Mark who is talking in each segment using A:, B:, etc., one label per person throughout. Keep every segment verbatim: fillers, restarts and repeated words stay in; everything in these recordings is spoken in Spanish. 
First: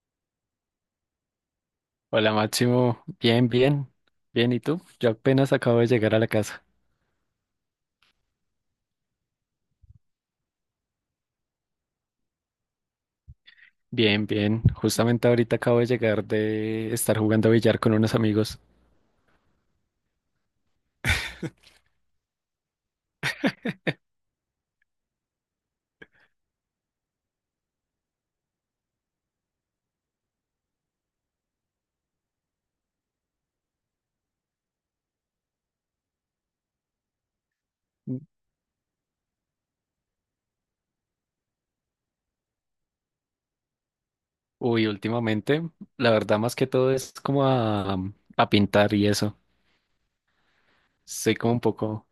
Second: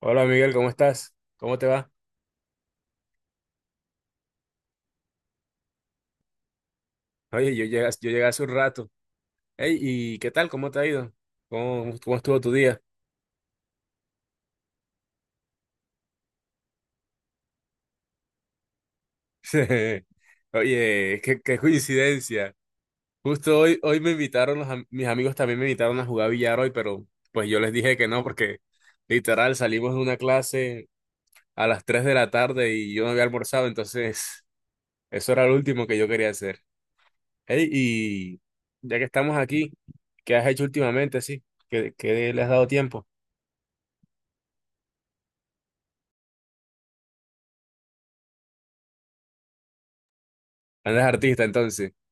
A: Hola Miguel, ¿cómo estás? ¿Cómo te va?
B: Hola Máximo, bien, bien, bien, ¿y tú? Yo apenas acabo de llegar a la casa.
A: Oye, yo llegué, yo llegué hace un rato. Hey, ¿y qué tal? ¿Cómo te ha ido? ¿Cómo, cómo estuvo tu día?
B: Bien, bien, justamente ahorita acabo de llegar de estar jugando billar con unos amigos.
A: Oye, qué, qué coincidencia. Justo hoy, hoy me invitaron, los am- mis amigos también me invitaron a jugar billar hoy, pero pues yo les dije que no, porque literal salimos de una clase a las tres de la tarde y yo no había almorzado, entonces eso era lo último que yo quería hacer. Hey, y ya que estamos aquí, ¿qué has hecho últimamente? Sí, ¿qué, qué le has dado tiempo?
B: Uy, últimamente, la verdad más que todo es como a, a pintar y eso.
A: Andas
B: Soy
A: artista,
B: como un
A: entonces.
B: poco.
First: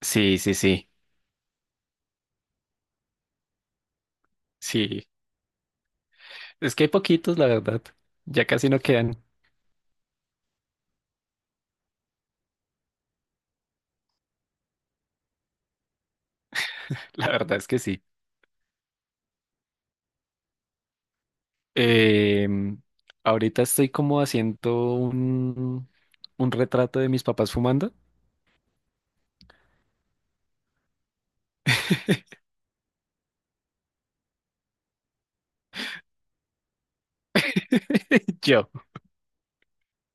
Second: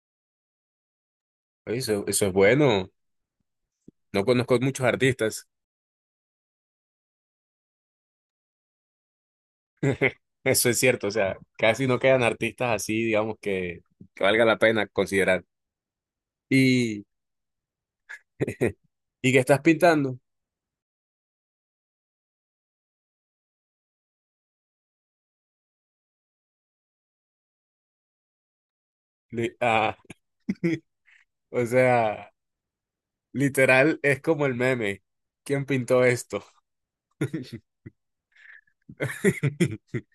B: Sí, sí, sí,
A: Oye, eso, eso es bueno. No conozco muchos
B: sí.
A: artistas.
B: Es que hay poquitos, la verdad. Ya casi no quedan.
A: Eso es cierto, o sea, casi no quedan artistas así, digamos, que, que valga la pena considerar. Y,
B: La verdad es que sí.
A: y qué estás pintando.
B: Em, Ahorita estoy como haciendo un, un retrato de mis papás fumando.
A: Li- ah, o sea, literal es como el meme. ¿Quién pintó esto?
B: Yo.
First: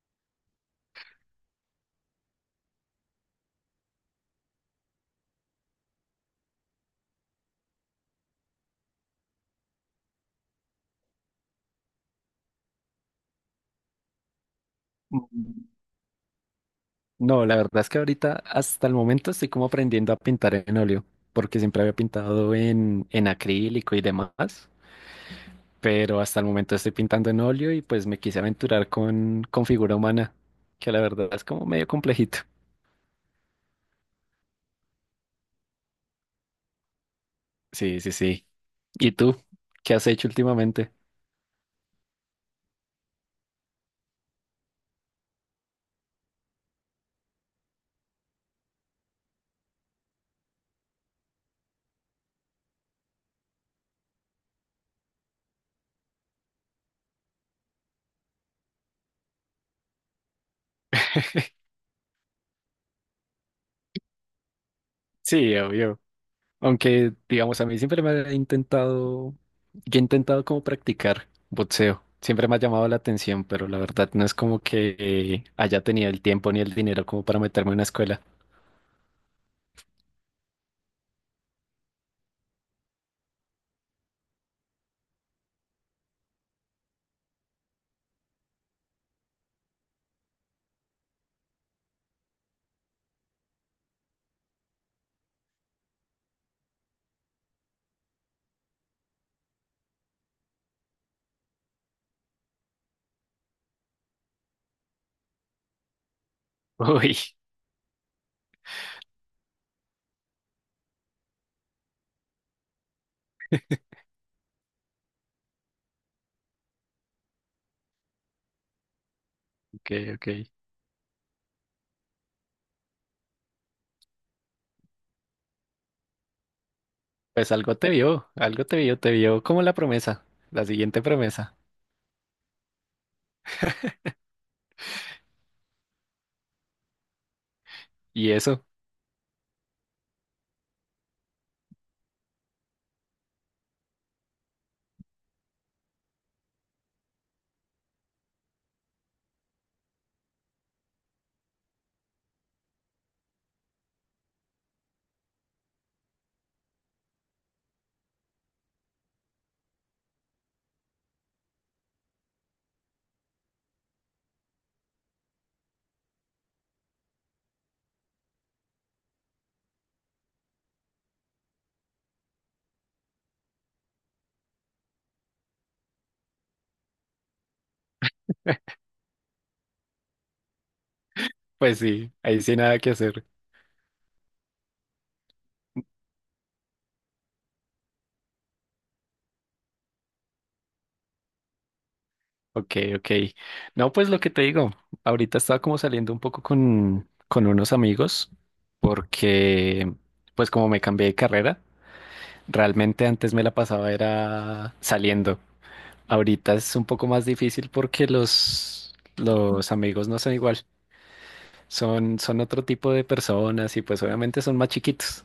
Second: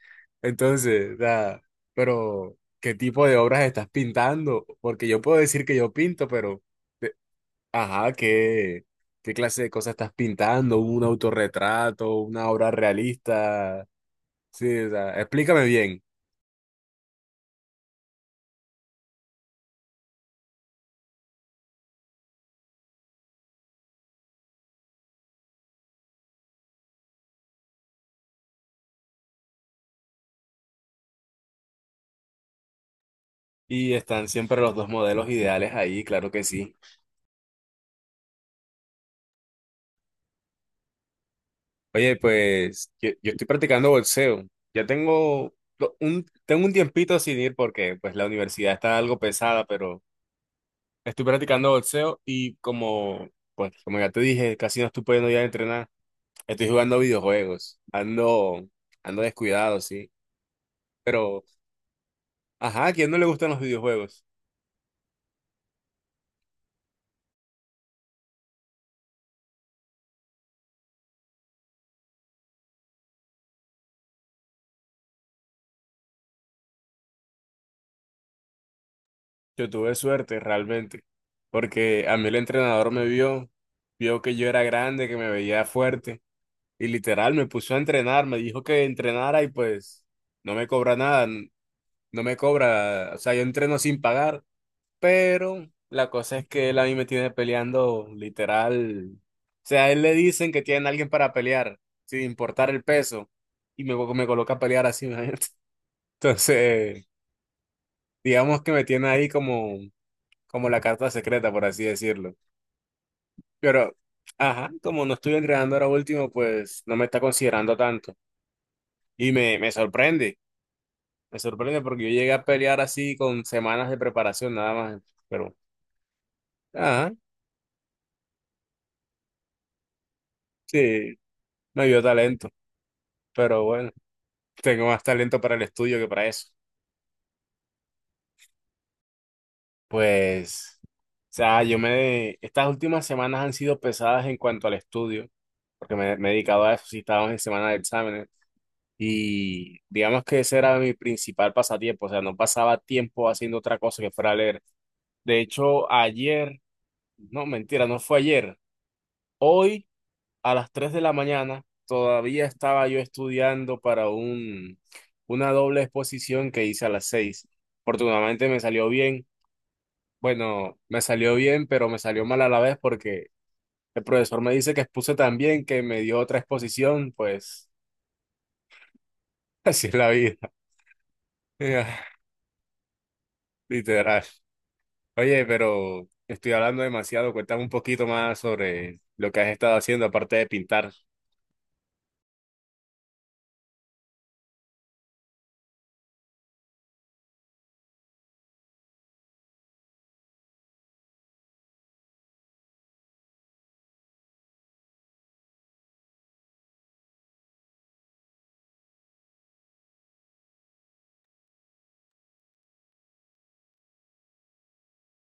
A: Entonces, o sea, pero ¿qué tipo de obras estás pintando? Porque yo puedo decir que yo pinto, pero. Ajá, ¿qué, qué clase de cosas estás pintando? ¿Un autorretrato? ¿Una obra realista? Sí, o sea,
B: Mm,
A: explícame bien.
B: No, la verdad es que ahorita, hasta el momento, estoy como aprendiendo a pintar en óleo, porque siempre había pintado en, en acrílico y demás, pero hasta el momento estoy pintando en óleo y pues me quise aventurar con, con figura humana, que la verdad es como medio complejito.
A: Y están siempre los dos modelos ideales ahí, claro que sí.
B: Sí, sí, sí. ¿Y tú? ¿Qué has hecho últimamente?
A: Oye, pues yo, yo estoy practicando boxeo. Ya tengo lo- un, tengo un tiempito sin ir porque pues la universidad está algo pesada, pero estoy practicando boxeo y como, pues, como ya te dije, casi no estoy pudiendo ya entrenar. Estoy jugando videojuegos. Ando, ando descuidado, sí. Pero. Ajá, ¿a quién no le gustan los videojuegos?
B: Sí, obvio. Aunque, digamos, a mí siempre me ha intentado, yo he intentado como practicar boxeo. Siempre me ha llamado la atención, pero la verdad no es como que eh, haya tenido el tiempo ni el dinero como para meterme en una escuela.
A: Yo tuve suerte realmente, porque a mí el entrenador me vio, vio que yo era grande, que me veía fuerte, y literal me puso a entrenar, me dijo que entrenara y pues no me cobra nada, n- no me cobra, o sea, yo entreno sin pagar, pero la cosa es que él a mí me tiene peleando literal, o sea, a él le dicen que tienen a alguien para pelear, sin importar el peso, y me, me coloca a pelear así, imagínate. Entonces
B: Uy,
A: digamos que me tiene ahí como como la carta secreta, por así decirlo. Pero, ajá, como no estoy entrenando ahora último, pues no me está considerando tanto. Y me, me
B: ok,
A: sorprende,
B: ok.
A: me sorprende porque yo llegué a pelear así con semanas de preparación nada más. Pero, ajá,
B: Pues algo te vio, algo te vio, te vio como la promesa, la siguiente
A: sí,
B: promesa.
A: me dio talento. Pero bueno, tengo más talento para el estudio que para eso.
B: Y eso,
A: Pues, o sea, yo me... Estas últimas semanas han sido pesadas en cuanto al estudio, porque me, me he dedicado a eso, sí, estábamos en semana de exámenes. Y digamos que ese era mi principal pasatiempo, o sea, no pasaba tiempo haciendo otra cosa que fuera leer. De hecho, ayer, no, mentira, no fue ayer, hoy a las tres de la mañana todavía estaba yo estudiando para un, una doble exposición que hice a las seis. Afortunadamente me salió bien, bueno, me salió bien, pero me salió mal a la vez porque el profesor me dice que expuse tan bien que me dio otra exposición, pues así es la vida,
B: pues sí, ahí sí nada que hacer.
A: literal. Oye, pero estoy hablando demasiado. Cuéntame un poquito más sobre lo que has estado haciendo aparte de pintar. O
B: Ok, ok. No, pues lo que te digo, ahorita estaba como saliendo un poco con, con unos amigos porque, pues como me cambié de carrera. Realmente antes me la pasaba era saliendo. Ahorita es un poco más difícil porque los, los amigos no son igual. Son, son otro tipo de personas y pues obviamente son más chiquitos.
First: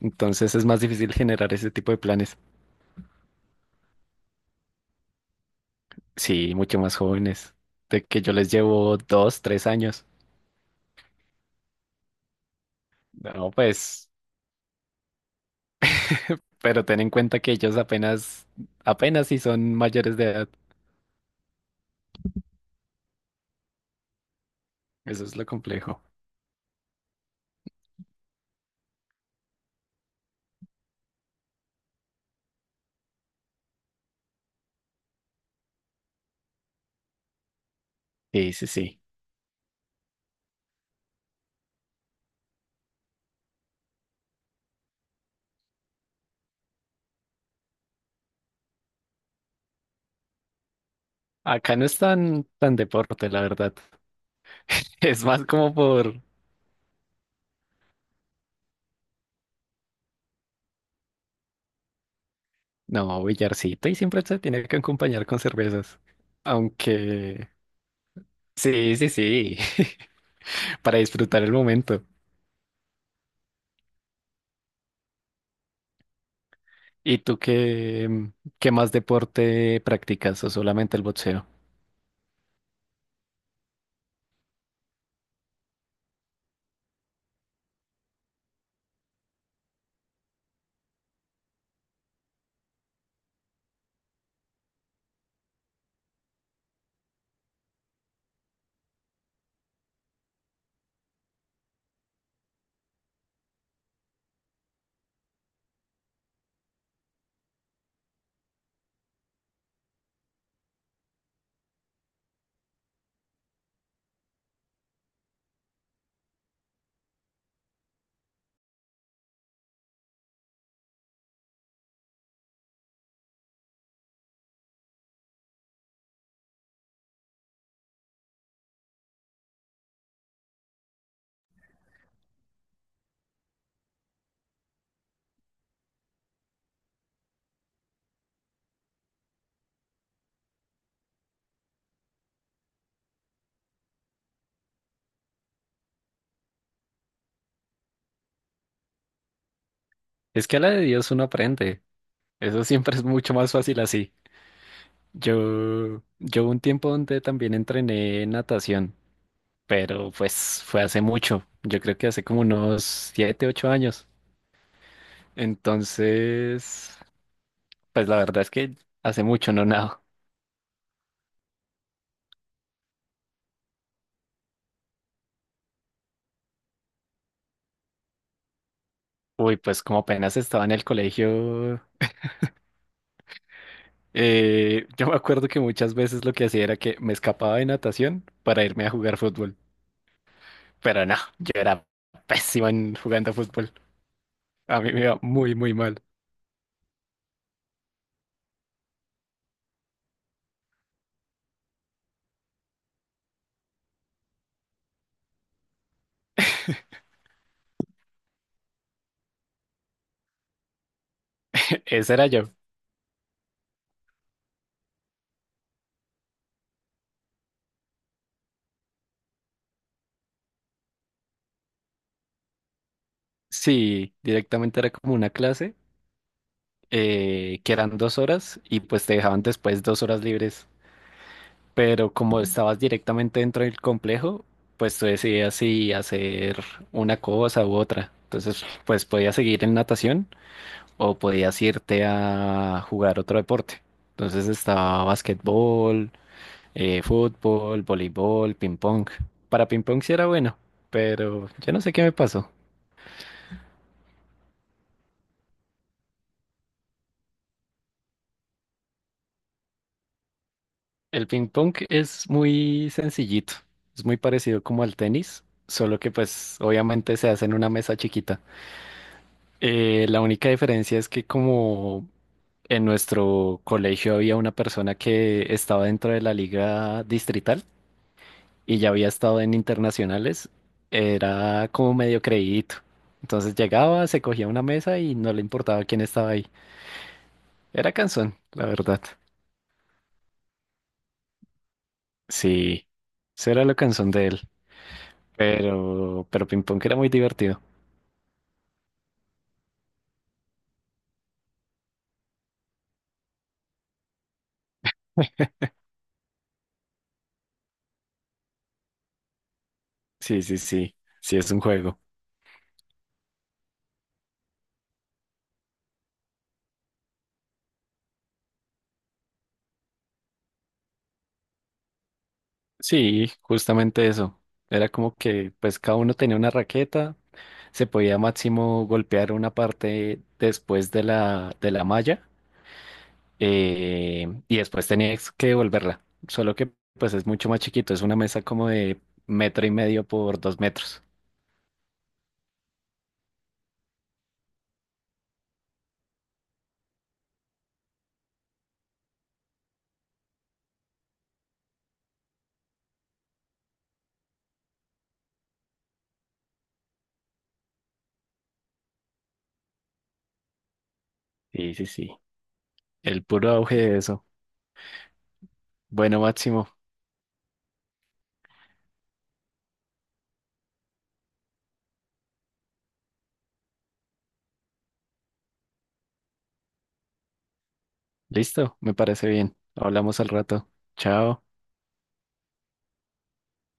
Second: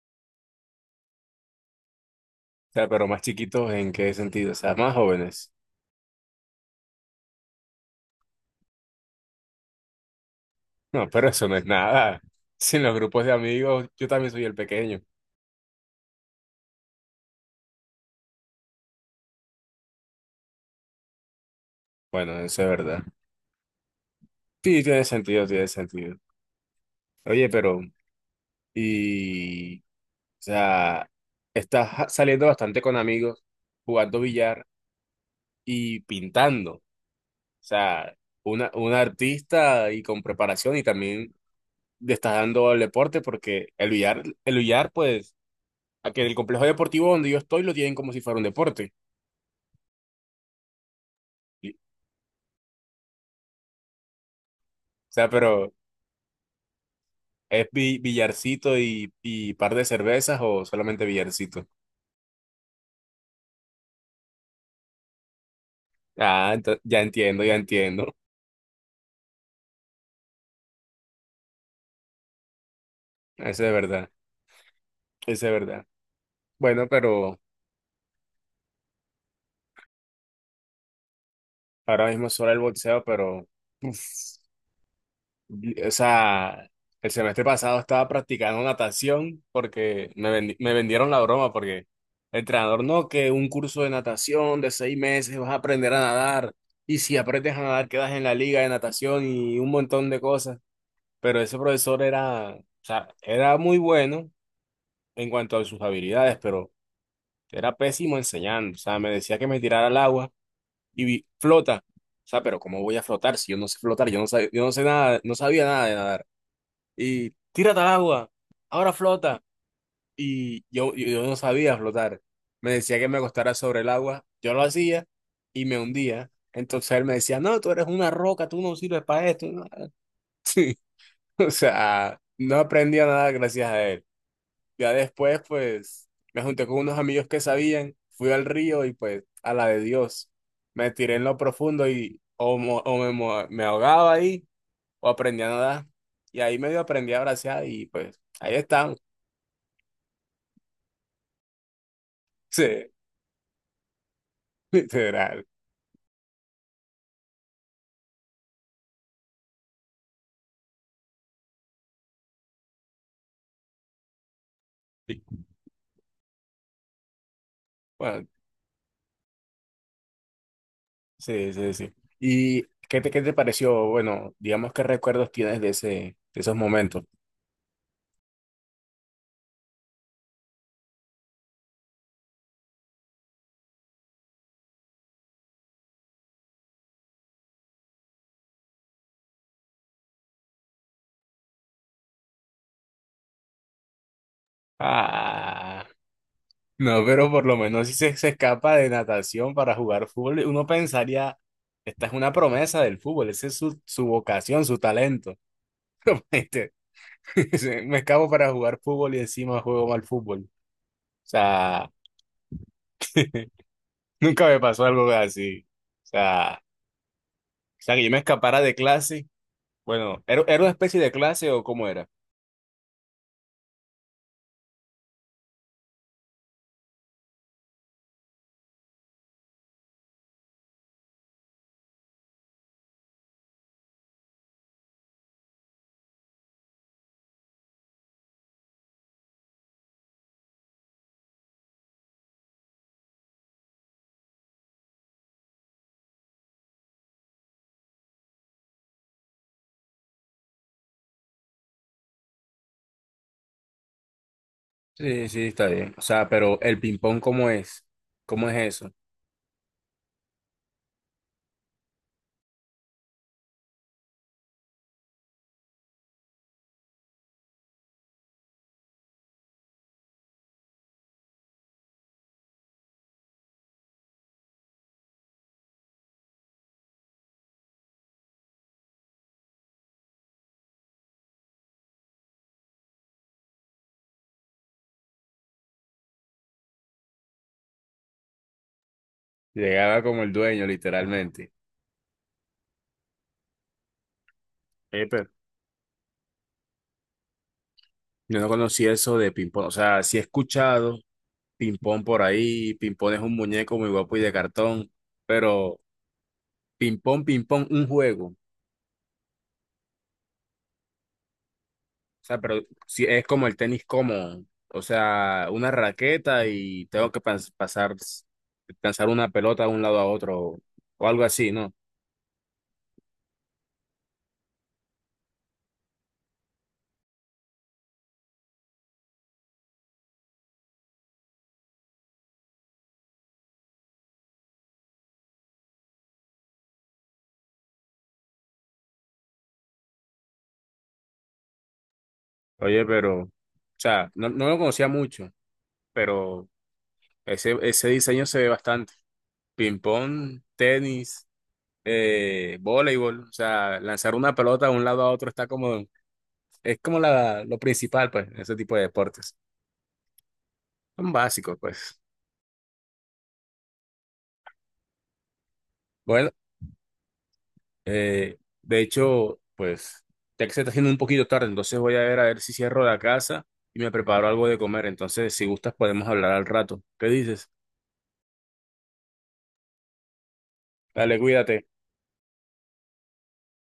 B: Entonces es más difícil generar ese tipo de planes.
A: sea, pero más chiquitos, ¿en qué sentido? O sea, más jóvenes.
B: Sí, mucho más jóvenes. De que yo les llevo dos, tres años.
A: No, pero eso no es nada. Sin los grupos de
B: No,
A: amigos, yo
B: pues,
A: también soy el pequeño.
B: pero ten en cuenta que ellos apenas, apenas si son mayores de edad.
A: Bueno, eso es verdad. Sí, tiene
B: Eso es
A: sentido,
B: lo
A: tiene
B: complejo.
A: sentido. Oye, pero, y, o sea, estás ja- saliendo bastante con amigos, jugando billar y pintando. O sea,
B: Sí, sí,
A: una, un
B: sí.
A: artista y con preparación y también le está dando al deporte porque el billar, el billar, pues, aquí en el complejo deportivo donde yo estoy lo tienen como si fuera un deporte. Y-
B: Acá no
A: o
B: es tan, tan deporte, la verdad. Es
A: sea,
B: más
A: pero
B: como por,
A: ¿es bi- billarcito y, y par de cervezas o solamente billarcito?
B: no, billarcito y siempre se tiene que acompañar con cervezas.
A: Ah, ento- ya entiendo,
B: Aunque,
A: ya entiendo.
B: sí, sí, sí, para disfrutar el momento.
A: Eso es verdad, eso es verdad. Bueno,
B: ¿Y
A: pero
B: tú qué, qué más deporte practicas o solamente el boxeo?
A: ahora mismo solo el boxeo. pero... uf, O sea, el semestre pasado estaba practicando natación porque me, vendi- me vendieron la broma porque el entrenador, no, que un curso de natación de seis meses vas a aprender a nadar y si aprendes a nadar quedas en la liga de natación y un montón de cosas. Pero ese profesor era, o sea, era muy bueno en cuanto a sus habilidades, pero era pésimo enseñando. O sea, me decía que me tirara al agua y vi, flota. O sea, pero ¿cómo voy a flotar si yo no sé flotar? Yo no sab- yo no sé nada, no sabía nada de nadar y tírate al agua, ahora flota. Y yo, yo yo no sabía flotar. Me decía que me acostara sobre el agua, yo lo hacía y me hundía. Entonces él me decía, no, tú eres una roca, tú no sirves para esto. No". Sí, o sea, no aprendía nada gracias a él. Ya después, pues, me junté con unos amigos que sabían, fui al río y pues, a la de Dios, me tiré en lo profundo y o, mo- o me, mo- me ahogaba ahí o aprendí a nadar. Y ahí medio aprendí a bracear y pues, ahí estamos.
B: Es que a la de Dios uno aprende. Eso
A: Sí,
B: siempre es mucho más fácil así.
A: literal.
B: Yo, yo hubo un tiempo donde también entrené natación, pero pues fue hace mucho. Yo creo que hace como unos siete, ocho años.
A: Sí.
B: Entonces, Pues la
A: Bueno,
B: verdad es que hace mucho no nado.
A: sí, sí, sí. ¿Y qué te, qué te pareció? Bueno, digamos, ¿qué recuerdos tienes de ese, de esos momentos?
B: Uy, pues como apenas estaba en el colegio, eh, yo me acuerdo que muchas veces lo que hacía era que me escapaba de natación para irme a jugar fútbol. Pero no, yo era pésimo en jugando fútbol. A mí me iba muy, muy
A: Ah,
B: mal.
A: no, pero por lo menos si se, se escapa de natación para jugar fútbol, uno pensaría, esta es una promesa del fútbol, esa es su, su vocación, su talento. Este, Me escapo para jugar fútbol y encima juego mal fútbol. O sea,
B: Ese era yo.
A: nunca me pasó algo así. O sea, o sea, que yo me escapara de clase. Bueno, ¿era, era una especie de clase o cómo era?
B: Sí, directamente era como una clase, eh, que eran dos horas y pues te dejaban después dos horas libres. Pero como estabas directamente dentro del complejo, pues tú decidías si hacer una cosa u otra. Entonces, pues podías seguir en natación o podías irte a jugar otro deporte. Entonces estaba basquetbol, eh, fútbol, voleibol, ping pong. Para ping pong sí era bueno, pero yo no sé qué me pasó.
A: Sí, sí, está bien. O sea, pero el ping-pong, ¿cómo es? ¿Cómo es eso?
B: El ping pong es muy sencillito, es muy parecido como al tenis, solo que pues obviamente se hace en una mesa chiquita. Eh, la única diferencia es que como en nuestro colegio había una persona que estaba dentro de la liga distrital y ya había estado en internacionales, era como medio creídito. Entonces llegaba, se cogía una mesa y no le importaba quién estaba ahí. Era cansón, la verdad.
A: Llegaba como el dueño, literalmente.
B: Sí, eso era lo cansón de él.
A: Eh, pero-
B: Pero, pero ping pong era muy divertido.
A: Yo no conocía eso de ping-pong. O sea, sí he escuchado ping-pong por ahí. Ping-pong es un muñeco muy guapo y de cartón. Pero ping-pong, ping-pong, un juego.
B: Sí, sí, sí. Sí, es un juego.
A: O sea, pero sí es como el tenis como, O sea, una raqueta y tengo que pas- pasar, lanzar una pelota de un lado a otro o algo así, ¿no?
B: Sí, justamente eso. Era como que pues cada uno tenía una raqueta. Se podía máximo golpear una parte después de la, de la malla, eh, y después tenías que devolverla. Solo que pues es mucho más chiquito, es una mesa como de metro y medio por dos metros.
A: Oye, pero, o sea, no, no lo conocía mucho, pero ese, ese diseño se ve bastante. Ping-pong, tenis, eh, voleibol, o sea, lanzar una pelota de un lado a otro está como, es como la, lo principal, pues, en ese tipo de deportes. Son básicos,
B: Sí, sí,
A: pues.
B: sí. El puro auge de eso. Bueno,
A: Bueno,
B: Máximo.
A: eh, de hecho, pues, ya que se está haciendo un poquito tarde, entonces voy a ver a ver si cierro la casa y me preparo algo de comer. Entonces, si gustas, podemos hablar al rato. ¿Qué dices?
B: Listo, me parece bien. Hablamos al rato.
A: Dale,
B: Chao.
A: cuídate.